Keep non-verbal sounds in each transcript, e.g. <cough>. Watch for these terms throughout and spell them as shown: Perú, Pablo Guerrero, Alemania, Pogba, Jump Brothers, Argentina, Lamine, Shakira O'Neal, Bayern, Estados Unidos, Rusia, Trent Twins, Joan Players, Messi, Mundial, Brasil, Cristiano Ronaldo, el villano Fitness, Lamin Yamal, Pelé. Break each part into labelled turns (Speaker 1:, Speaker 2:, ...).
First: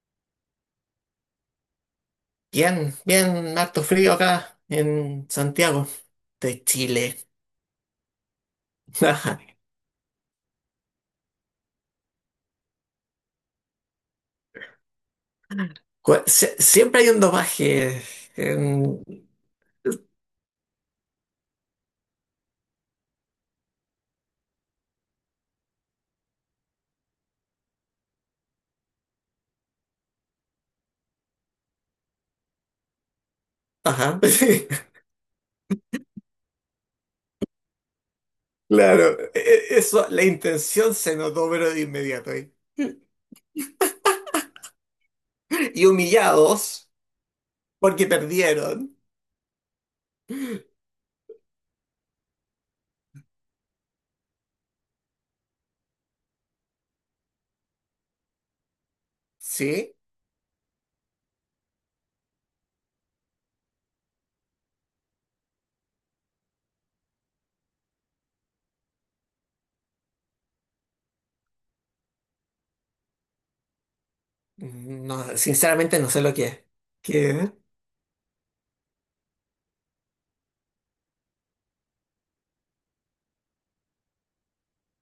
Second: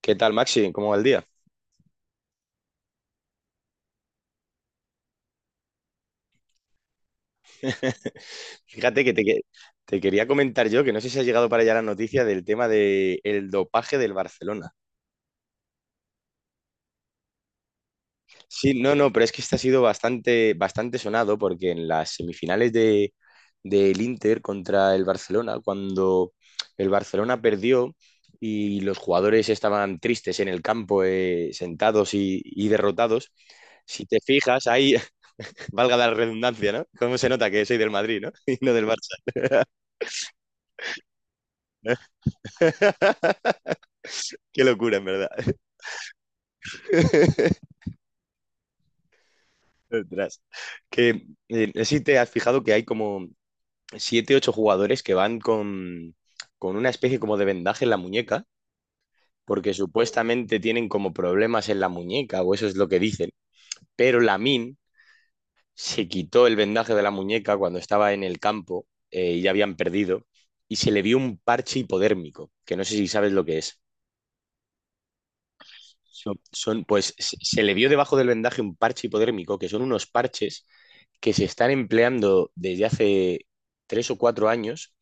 Speaker 1: ¿Qué tal, Maxi? ¿Cómo va el día?
Speaker 2: Bien, bien, harto frío acá en Santiago de Chile.
Speaker 1: <laughs> Fíjate que
Speaker 2: Ajá.
Speaker 1: te quería comentar yo, que no sé si ha llegado para allá la noticia del tema del dopaje del Barcelona.
Speaker 2: Siempre hay un dopaje
Speaker 1: Sí, no,
Speaker 2: en.
Speaker 1: no, pero es que este ha sido bastante, bastante sonado porque en las semifinales del Inter contra el Barcelona, cuando el Barcelona perdió y los jugadores estaban tristes en el campo, sentados y derrotados, si te
Speaker 2: Ajá.
Speaker 1: fijas,
Speaker 2: <laughs>
Speaker 1: ahí, <laughs> valga la redundancia, ¿no? ¿Cómo se nota que soy del Madrid, ¿no? <laughs> Y no del
Speaker 2: Claro, eso, la intención se notó, pero de inmediato ahí.
Speaker 1: Barça. <laughs> <laughs> Qué locura, en verdad.
Speaker 2: Y humillados
Speaker 1: <laughs>
Speaker 2: porque perdieron.
Speaker 1: Ostras. Que, no sé si te has fijado que hay como siete, ocho jugadores que van con una especie como de vendaje en la muñeca, porque
Speaker 2: ¿Sí?
Speaker 1: supuestamente tienen como problemas en la muñeca, o eso es lo que dicen. Pero Lamin se quitó el vendaje de la muñeca cuando estaba en el campo, y ya habían perdido, y se le vio un parche hipodérmico, que no sé si sabes lo que es.
Speaker 2: No, sinceramente no sé lo
Speaker 1: Son,
Speaker 2: que es.
Speaker 1: son- pues se
Speaker 2: ¿Qué?
Speaker 1: se le vio debajo del vendaje un parche hipodérmico, que son unos parches que se están empleando desde hace 3 o 4 años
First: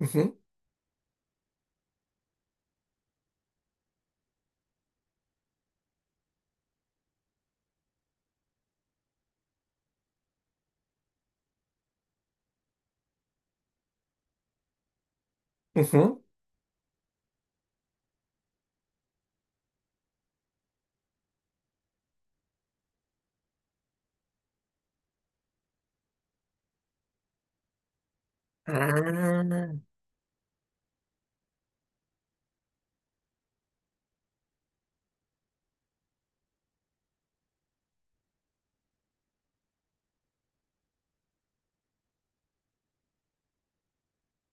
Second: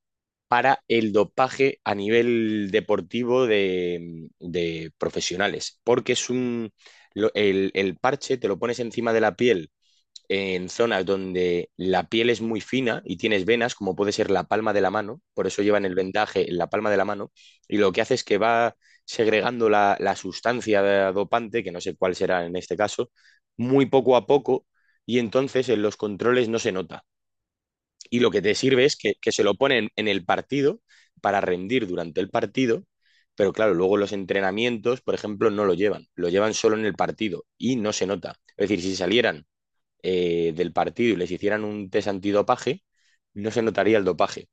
Speaker 2: Ujú,
Speaker 1: para el dopaje a nivel deportivo de profesionales, porque es un, lo- el parche te lo pones encima de la piel en zonas donde la piel es muy fina y tienes venas, como puede ser la palma de la mano, por eso llevan el
Speaker 2: ujú.
Speaker 1: vendaje en la palma de la mano, y lo que hace es que va segregando la sustancia dopante, que no sé cuál será en este caso, muy poco a poco, y entonces en los controles no se nota. Y lo que te sirve es que se lo
Speaker 2: Ah,
Speaker 1: ponen en el partido para rendir durante el partido, pero claro, luego los entrenamientos, por ejemplo, no lo llevan, lo llevan solo en el partido y no se nota. Es decir, si salieran, del partido y les hicieran un test antidopaje, no se notaría el dopaje.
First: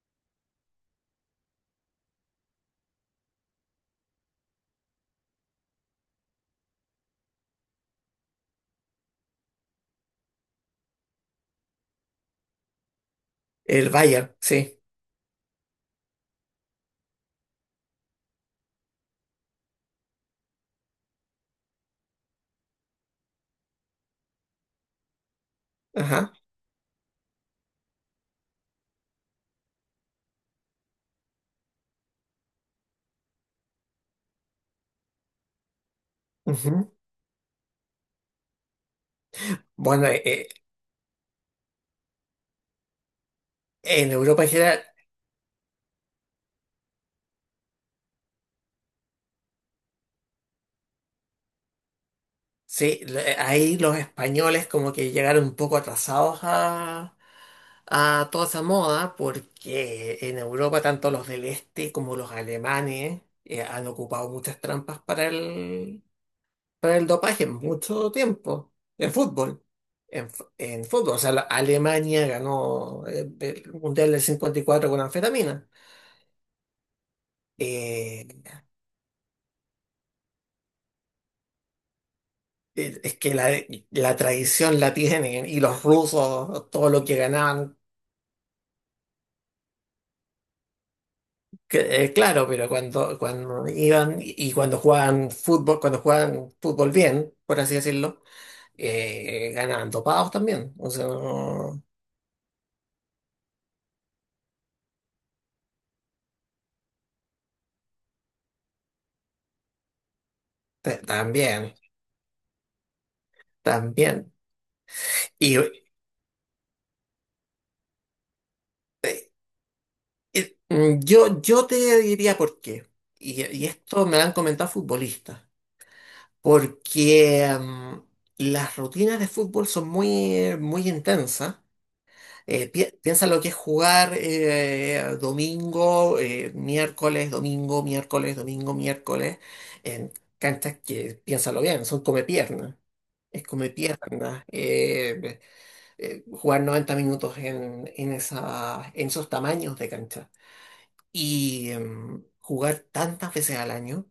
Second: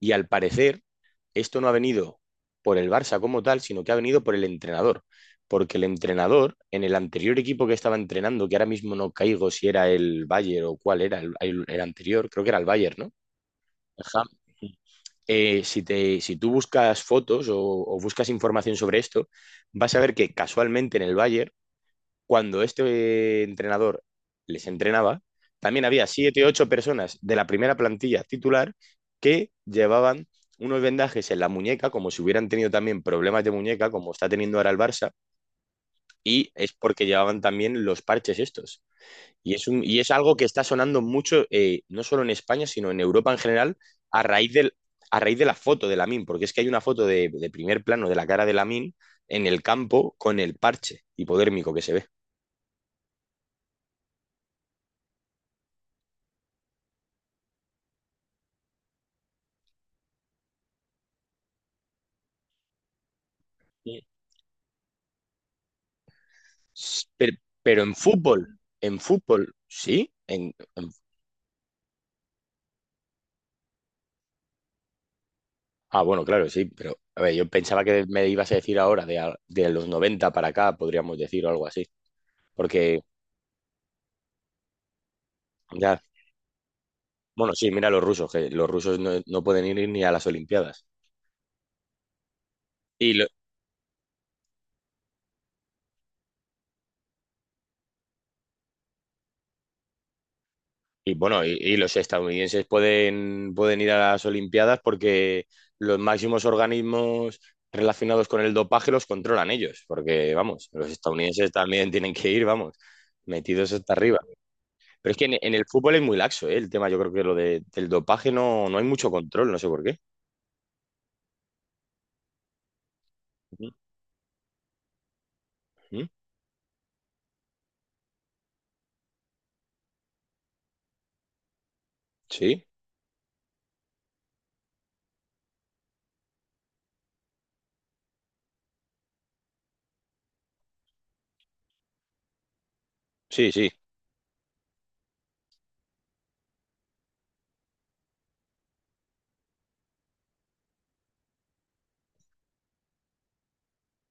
Speaker 1: Y al parecer, esto no ha venido por el Barça como tal, sino que ha venido por el entrenador. Porque el entrenador, en el anterior equipo que estaba entrenando, que ahora mismo no caigo si era el Bayern o cuál era el anterior, creo que era el Bayern, ¿no?
Speaker 2: el
Speaker 1: El Ham.
Speaker 2: Bayern, sí.
Speaker 1: Si te, si tú buscas fotos o buscas información sobre esto, vas a ver que casualmente en el Bayern cuando este entrenador les entrenaba, también había
Speaker 2: Ajá.
Speaker 1: siete, ocho personas de la primera plantilla titular que llevaban unos vendajes en la muñeca, como si hubieran tenido también problemas de muñeca, como está teniendo ahora el Barça, y es
Speaker 2: Ujú.
Speaker 1: porque llevaban también los parches estos. Y es, un, y
Speaker 2: Bueno,
Speaker 1: es algo que está sonando mucho, no solo en España, sino en Europa en general,
Speaker 2: en
Speaker 1: a
Speaker 2: Europa en
Speaker 1: raíz, del,
Speaker 2: general.
Speaker 1: a raíz de la foto de Lamin, porque es que hay una foto de primer plano de la cara de Lamin en el campo con el parche hipodérmico que se ve.
Speaker 2: Sí, ahí los españoles como que llegaron un poco atrasados a toda esa moda, porque en Europa tanto los del este como los alemanes han
Speaker 1: Sí.
Speaker 2: ocupado muchas trampas para el, para el
Speaker 1: Pero,
Speaker 2: dopaje en
Speaker 1: pero en
Speaker 2: mucho
Speaker 1: fútbol,
Speaker 2: tiempo,
Speaker 1: en
Speaker 2: en
Speaker 1: fútbol,
Speaker 2: fútbol.
Speaker 1: sí.
Speaker 2: En, fu-
Speaker 1: En,
Speaker 2: en
Speaker 1: en-
Speaker 2: fútbol, o sea, Alemania ganó el Mundial del 54 con anfetamina.
Speaker 1: ah, bueno, claro, sí, pero a ver, yo pensaba que
Speaker 2: Eh,
Speaker 1: me ibas a decir ahora, de los 90 para acá, podríamos decir, o algo así. Porque,
Speaker 2: es que la tradición la tienen y los
Speaker 1: ya,
Speaker 2: rusos, todo lo que
Speaker 1: bueno, sí,
Speaker 2: ganaban.
Speaker 1: mira los rusos, que los rusos no pueden ir ni a las Olimpiadas.
Speaker 2: Que, claro, pero
Speaker 1: Y,
Speaker 2: cuando,
Speaker 1: lo-
Speaker 2: cuando iban y cuando jugaban fútbol bien, por así decirlo, ganaban dopados también. O sea,
Speaker 1: y bueno, y los estadounidenses pueden ir a las Olimpiadas porque los máximos organismos relacionados con el dopaje los controlan ellos, porque, vamos, los estadounidenses
Speaker 2: también,
Speaker 1: también tienen que ir, vamos, metidos hasta arriba.
Speaker 2: también.
Speaker 1: Pero es que en
Speaker 2: Y
Speaker 1: el fútbol es muy laxo, ¿eh? El tema, yo creo que del dopaje no hay mucho control, no sé por qué.
Speaker 2: eh, mm, yo, yo te diría por qué. Y
Speaker 1: Ujú,
Speaker 2: esto me lo han comentado futbolistas.
Speaker 1: ujú.
Speaker 2: Porque las rutinas de fútbol son muy, muy intensas.
Speaker 1: Sí,
Speaker 2: Piensa lo que es jugar domingo, miércoles, domingo, miércoles, domingo, miércoles, en canchas que, piénsalo bien, son come piernas. Es
Speaker 1: sí, sí.
Speaker 2: come piernas. Jugar 90 minutos en esos tamaños de cancha. Y jugar tantas veces al año.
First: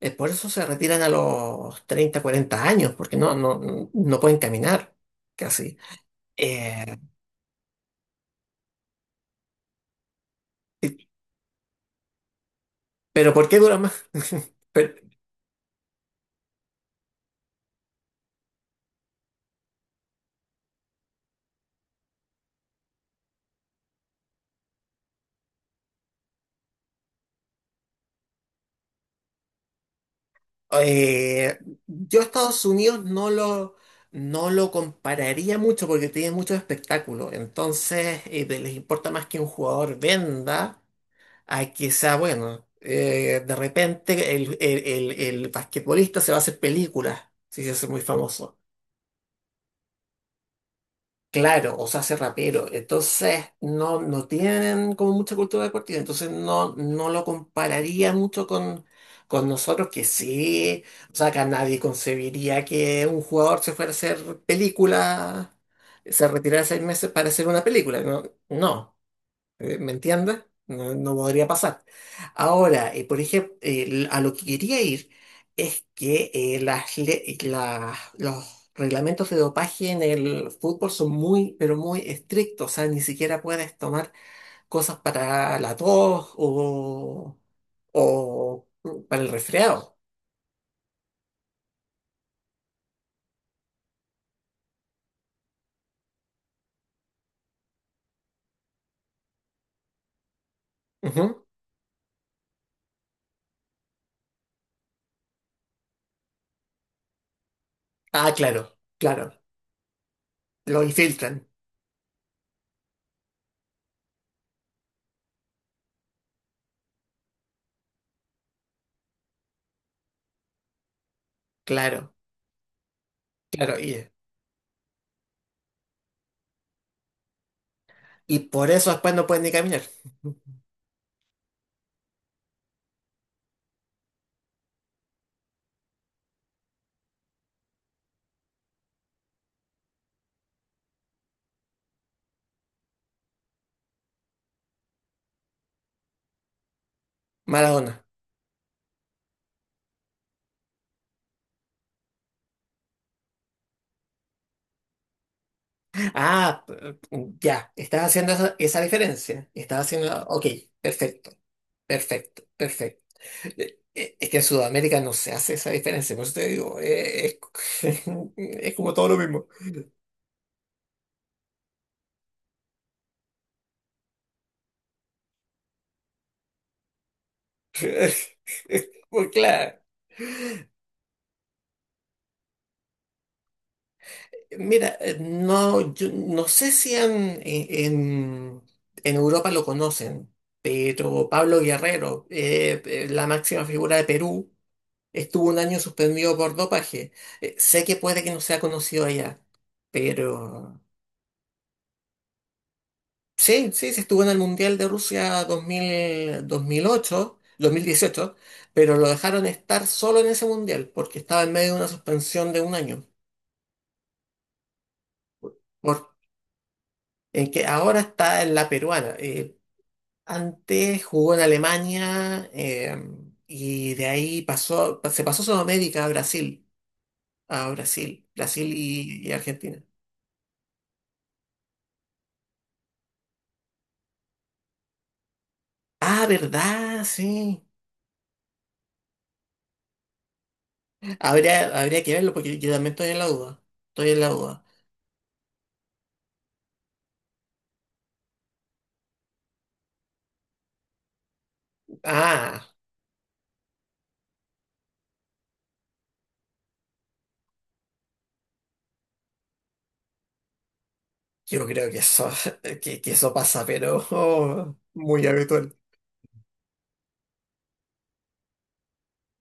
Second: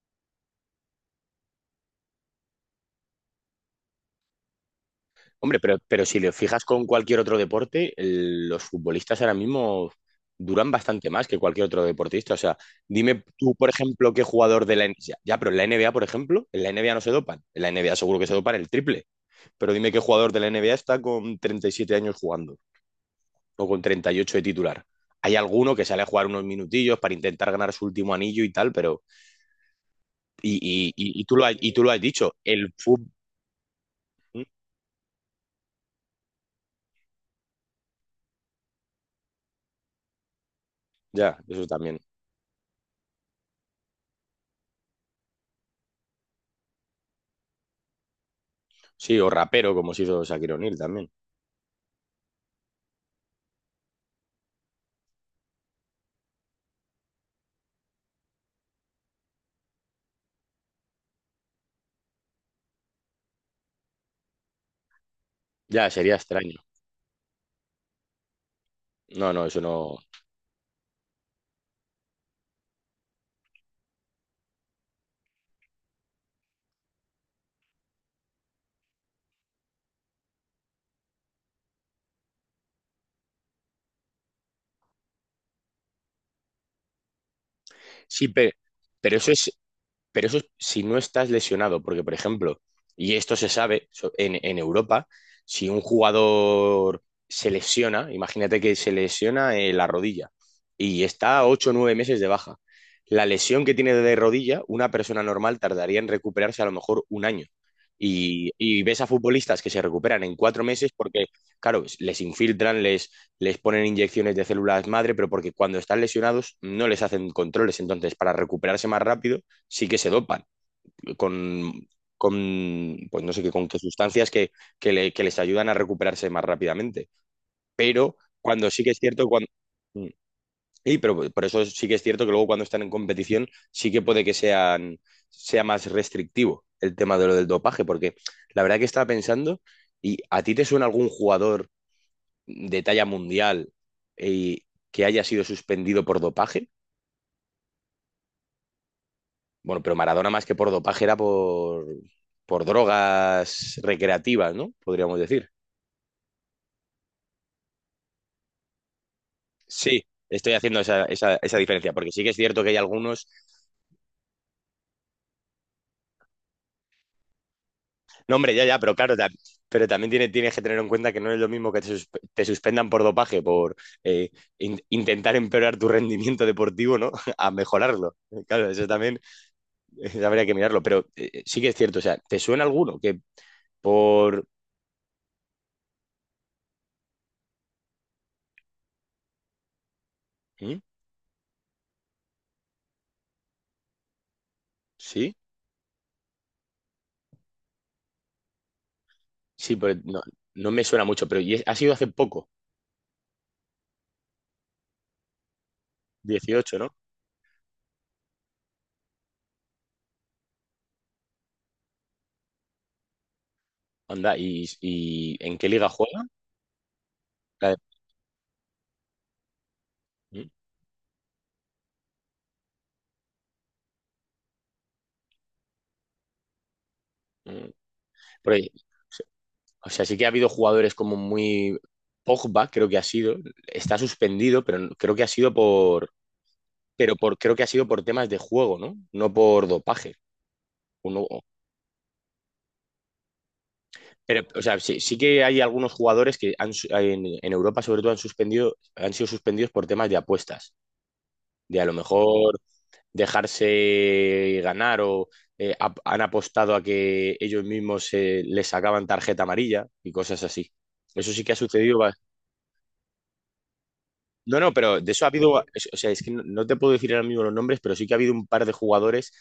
Speaker 2: Por eso se retiran a los 30 40 años, porque no pueden caminar
Speaker 1: Hombre, pero,
Speaker 2: casi.
Speaker 1: pero si lo fijas con
Speaker 2: Eh,
Speaker 1: cualquier otro deporte, los futbolistas ahora mismo duran bastante más que cualquier otro deportista. O sea, dime
Speaker 2: pero ¿por
Speaker 1: tú,
Speaker 2: qué
Speaker 1: por
Speaker 2: dura más?
Speaker 1: ejemplo, qué
Speaker 2: <laughs>
Speaker 1: jugador de la
Speaker 2: Pero,
Speaker 1: NBA. Ya, ya, pero en la NBA, por ejemplo, en la NBA no se dopan. En la NBA seguro que se dopan el triple. Pero dime qué jugador de la NBA está con 37 años jugando, o con 38 de titular. Hay alguno que sale a jugar unos minutillos para intentar ganar su último anillo y tal, pero.
Speaker 2: Eh,
Speaker 1: Y tú lo has
Speaker 2: yo
Speaker 1: dicho,
Speaker 2: Estados
Speaker 1: el
Speaker 2: Unidos
Speaker 1: fútbol.
Speaker 2: no lo compararía mucho porque tiene muchos espectáculos. Entonces, les importa más que un jugador venda
Speaker 1: Ya,
Speaker 2: a
Speaker 1: eso
Speaker 2: que
Speaker 1: también.
Speaker 2: sea bueno. De repente el basquetbolista se va a hacer películas si se hace muy famoso.
Speaker 1: Sí, o rapero, como se hizo Shakira O'Neal también.
Speaker 2: Claro, o se hace rapero. Entonces, no tienen como mucha cultura de deportiva. Entonces, no lo compararía mucho con nosotros, que sí. O sea, acá nadie concebiría que un jugador se fuera a hacer película,
Speaker 1: Ya, sería
Speaker 2: se
Speaker 1: extraño.
Speaker 2: retirara 6 meses para hacer una película. No, no.
Speaker 1: No, no, eso
Speaker 2: ¿Me
Speaker 1: no.
Speaker 2: entiendes? No, no podría pasar. Ahora, por ejemplo, a lo que quería ir es que los reglamentos de dopaje en el fútbol son muy, pero muy estrictos. O sea, ni siquiera puedes tomar cosas para la tos o,
Speaker 1: Sí,
Speaker 2: o
Speaker 1: pero
Speaker 2: para el
Speaker 1: eso es
Speaker 2: resfriado.
Speaker 1: pero eso es si no estás lesionado, porque, por ejemplo, y esto se sabe, en Europa, si un jugador se lesiona, imagínate que se lesiona, la rodilla, y está
Speaker 2: Ujú.
Speaker 1: ocho o 9 meses de baja. La lesión que tiene de rodilla, una persona normal tardaría en recuperarse a lo mejor un año.
Speaker 2: Ah,
Speaker 1: Y,
Speaker 2: claro,
Speaker 1: y ves a
Speaker 2: claro.
Speaker 1: futbolistas que se recuperan en cuatro
Speaker 2: Lo
Speaker 1: meses porque,
Speaker 2: infiltran.
Speaker 1: claro, les infiltran, les ponen inyecciones de células madre, pero porque cuando están lesionados no les hacen controles. Entonces, para recuperarse más rápido, sí que se dopan con,
Speaker 2: Claro,
Speaker 1: pues no sé qué, con
Speaker 2: claro.
Speaker 1: qué
Speaker 2: Y,
Speaker 1: sustancias que, que les ayudan a recuperarse más rápidamente. Pero
Speaker 2: y
Speaker 1: cuando
Speaker 2: por
Speaker 1: sí
Speaker 2: eso
Speaker 1: que es
Speaker 2: después no
Speaker 1: cierto,
Speaker 2: pueden
Speaker 1: cuando...
Speaker 2: ni caminar.
Speaker 1: Y, pero por eso sí que es cierto que luego cuando están en competición sí que puede que sea más restrictivo el tema de lo del dopaje, porque la verdad que estaba pensando, ¿y a ti te suena algún jugador de talla mundial, eh, que haya sido suspendido por dopaje?
Speaker 2: <laughs> Maradona.
Speaker 1: Bueno, pero Maradona más que por dopaje era por drogas recreativas, ¿no? Podríamos decir.
Speaker 2: Ah, ya, estás haciendo esa diferencia. Estás
Speaker 1: Sí,
Speaker 2: haciendo, ok,
Speaker 1: estoy haciendo esa,
Speaker 2: perfecto,
Speaker 1: esa diferencia, porque sí que es
Speaker 2: perfecto,
Speaker 1: cierto que hay
Speaker 2: perfecto.
Speaker 1: algunos...
Speaker 2: Es que en Sudamérica no se hace esa diferencia, por eso te digo, es, <laughs>
Speaker 1: No, hombre, ya,
Speaker 2: es
Speaker 1: ya,
Speaker 2: como
Speaker 1: pero
Speaker 2: todo
Speaker 1: claro,
Speaker 2: lo mismo.
Speaker 1: pero también tienes que tener en cuenta que no es lo mismo que te, te suspendan por dopaje, por eh, intentar empeorar tu rendimiento deportivo, ¿no? <laughs> A mejorarlo. Claro, eso
Speaker 2: <laughs>
Speaker 1: también.
Speaker 2: Pues claro,
Speaker 1: Eso habría que mirarlo, pero sí que es cierto. O sea, ¿te suena alguno que por...?
Speaker 2: mira, no, yo no sé si en, en Europa lo conocen,
Speaker 1: ¿Mm?
Speaker 2: pero Pablo Guerrero, la máxima figura de Perú.
Speaker 1: ¿Sí?
Speaker 2: Estuvo un año suspendido por dopaje. Sé que puede que no sea conocido allá,
Speaker 1: Sí, pero no, no
Speaker 2: pero
Speaker 1: me suena mucho, pero ¿y ha sido hace poco?
Speaker 2: sí, sí, sí estuvo en el Mundial de Rusia
Speaker 1: Dieciocho, ¿no?
Speaker 2: 2018, pero lo dejaron estar solo en ese Mundial porque estaba en medio de una suspensión de un año,
Speaker 1: Anda, y en qué liga
Speaker 2: por,
Speaker 1: juega?
Speaker 2: en que
Speaker 1: La de-
Speaker 2: ahora está en la peruana. Eh,
Speaker 1: mm,
Speaker 2: antes jugó en Alemania y de ahí se pasó Sudamérica a Brasil, a
Speaker 1: mm,
Speaker 2: Brasil,
Speaker 1: por ahí.
Speaker 2: Brasil y Argentina.
Speaker 1: O sea, sí que ha habido jugadores como muy... Pogba, creo que ha sido, está suspendido, pero creo que ha sido por...
Speaker 2: Ah, ¿verdad?
Speaker 1: Pero por, creo
Speaker 2: Sí.
Speaker 1: que ha sido por temas de juego, ¿no? No por dopaje. O no- o-
Speaker 2: Habría que verlo porque yo también estoy en la duda. Estoy en la
Speaker 1: Pero, o
Speaker 2: duda.
Speaker 1: sea, sí, sí que hay algunos jugadores que han, en Europa, sobre todo, han suspendido, han sido suspendidos por temas de apuestas. De a lo mejor
Speaker 2: Ah,
Speaker 1: dejarse ganar o, han apostado a que ellos mismos, les sacaban tarjeta amarilla y cosas así. Eso sí que ha
Speaker 2: yo creo que
Speaker 1: sucedido.
Speaker 2: <laughs> que eso pasa, pero <laughs>
Speaker 1: No, no,
Speaker 2: oh,
Speaker 1: pero de eso
Speaker 2: muy
Speaker 1: ha habido,
Speaker 2: habitual.
Speaker 1: o sea, es que no, te puedo decir ahora mismo los nombres, pero sí que ha habido un par de jugadores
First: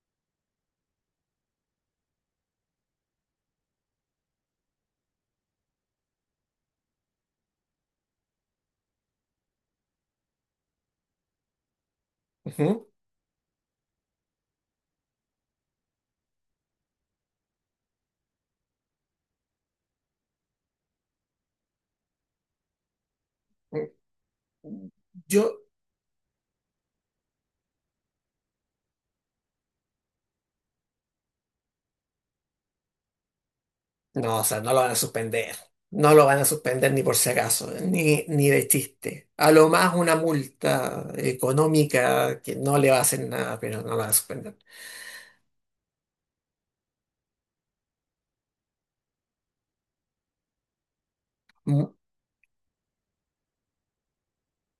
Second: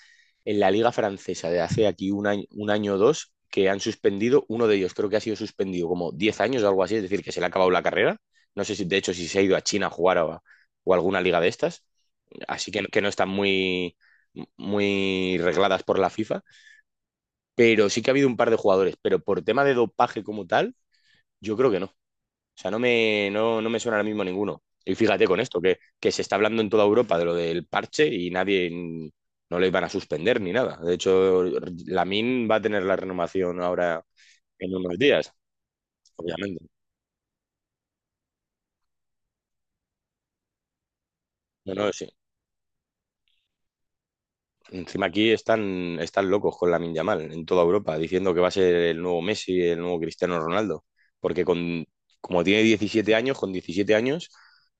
Speaker 1: en la liga francesa de hace aquí un año o dos que han suspendido, uno de ellos creo que ha sido suspendido como 10 años o algo así, es decir, que se le ha acabado la carrera. No sé si, de hecho, si se ha ido a China a jugar, o, o a alguna liga de estas, así que no,
Speaker 2: Ujú.
Speaker 1: que no están muy, muy regladas por la FIFA, pero sí que ha habido un par de jugadores, pero por tema de dopaje como tal, yo creo que no. O sea, no me, no me suena ahora mismo ninguno. Y fíjate con
Speaker 2: Yo,
Speaker 1: esto, que se está hablando en toda Europa de lo del parche y nadie, no le iban a suspender ni nada. De hecho, Lamin va a tener la renovación ahora
Speaker 2: no, o sea,
Speaker 1: en
Speaker 2: no lo van a
Speaker 1: unos días,
Speaker 2: suspender. No lo van a
Speaker 1: obviamente.
Speaker 2: suspender ni por si acaso, ni de chiste. A lo más una multa
Speaker 1: No, no, sí.
Speaker 2: económica que no le va a hacer nada, pero no lo van a suspender.
Speaker 1: Encima aquí están, están locos con Lamin Yamal en toda Europa, diciendo que va a ser el nuevo Messi, el nuevo Cristiano Ronaldo. Porque con, como tiene 17 años, con 17 años,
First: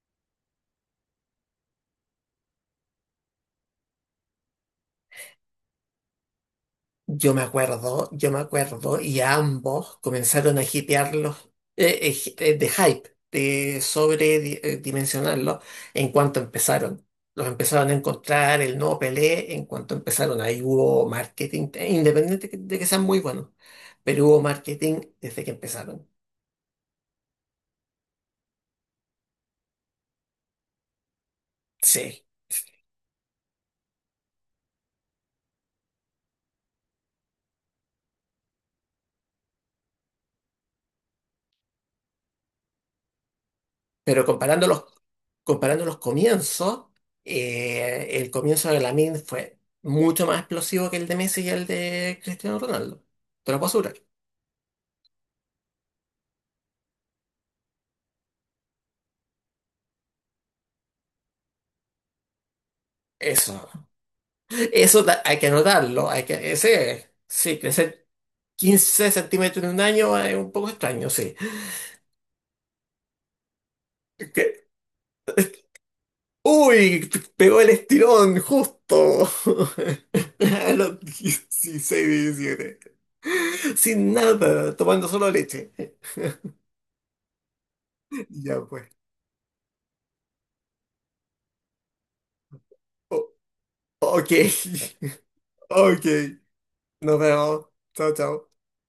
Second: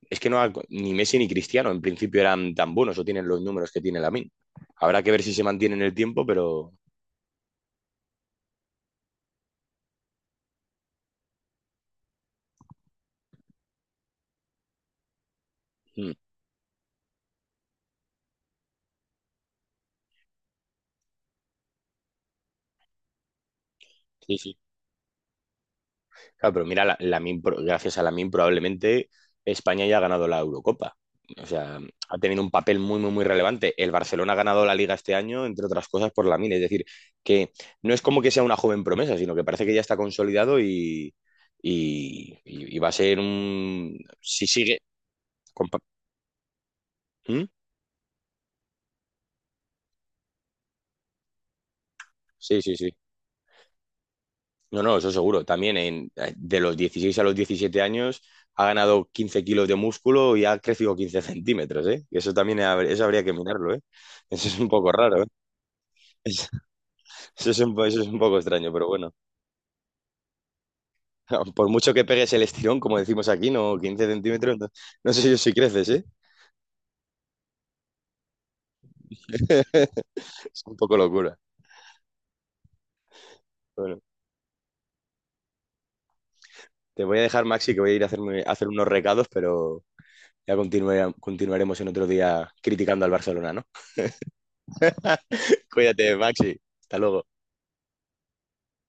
Speaker 1: es que ni Messi ni Cristiano en principio eran tan buenos o tienen los números que tiene Lamin. Habrá que ver si se mantiene en el tiempo, pero,
Speaker 2: Yo me acuerdo, y ambos comenzaron a hipearlos, de hype, de sobredimensionarlos en
Speaker 1: mm,
Speaker 2: cuanto empezaron. Los empezaron a encontrar el nuevo Pelé en cuanto empezaron. Ahí hubo marketing, independiente de que sean muy buenos, pero
Speaker 1: sí,
Speaker 2: hubo
Speaker 1: sí,
Speaker 2: marketing desde que empezaron.
Speaker 1: claro, pero mira, la, gracias a Lamin probablemente España ya ha ganado la Eurocopa. O sea, ha
Speaker 2: Sí,
Speaker 1: tenido un
Speaker 2: sí.
Speaker 1: papel muy, muy, muy relevante. El Barcelona ha ganado la Liga este año, entre otras cosas, por Lamin. Es decir, que no es como que sea una joven promesa, sino que parece que ya está consolidado y, y va a ser un...
Speaker 2: Pero
Speaker 1: Si sigue...
Speaker 2: comparándolos
Speaker 1: compa-
Speaker 2: comparando los comienzos,
Speaker 1: ¿Mm?
Speaker 2: el comienzo de Lamine fue mucho más explosivo que el de Messi y el de Cristiano
Speaker 1: Sí, sí, sí.
Speaker 2: Ronaldo. Te lo puedo asegurar.
Speaker 1: No, no, eso seguro. También en, de los 16 a los 17 años ha ganado 15 kilos de músculo y ha crecido 15 centímetros, ¿eh? Y eso también, eso habría que
Speaker 2: Eso,
Speaker 1: mirarlo, ¿eh? Eso es un poco
Speaker 2: eso,
Speaker 1: raro, ¿eh?
Speaker 2: hay que anotarlo,
Speaker 1: Eso, eso
Speaker 2: sí,
Speaker 1: es un, eso es
Speaker 2: crecer
Speaker 1: un poco extraño, pero
Speaker 2: 15
Speaker 1: bueno.
Speaker 2: centímetros en un año es un poco extraño, sí.
Speaker 1: <laughs> Por mucho que pegues el estirón, como decimos aquí, no, 15 centímetros, no,
Speaker 2: Que-
Speaker 1: no sé yo si creces, ¿eh?
Speaker 2: uy, pegó el estirón justo.
Speaker 1: <laughs>
Speaker 2: <laughs>
Speaker 1: Es
Speaker 2: A
Speaker 1: un poco
Speaker 2: los
Speaker 1: locura.
Speaker 2: 16, 17.
Speaker 1: Bueno,
Speaker 2: Sin nada, tomando solo leche.
Speaker 1: te voy a dejar, Maxi, que voy a ir a, hacerme, a
Speaker 2: Ya
Speaker 1: hacer unos
Speaker 2: pues.
Speaker 1: recados, pero ya continuaremos en otro día criticando al
Speaker 2: O-
Speaker 1: Barcelona, ¿no?
Speaker 2: ok,
Speaker 1: <laughs>
Speaker 2: <laughs> ok.
Speaker 1: Cuídate, Maxi. Hasta
Speaker 2: Nos
Speaker 1: luego.
Speaker 2: vemos. Chao, chao.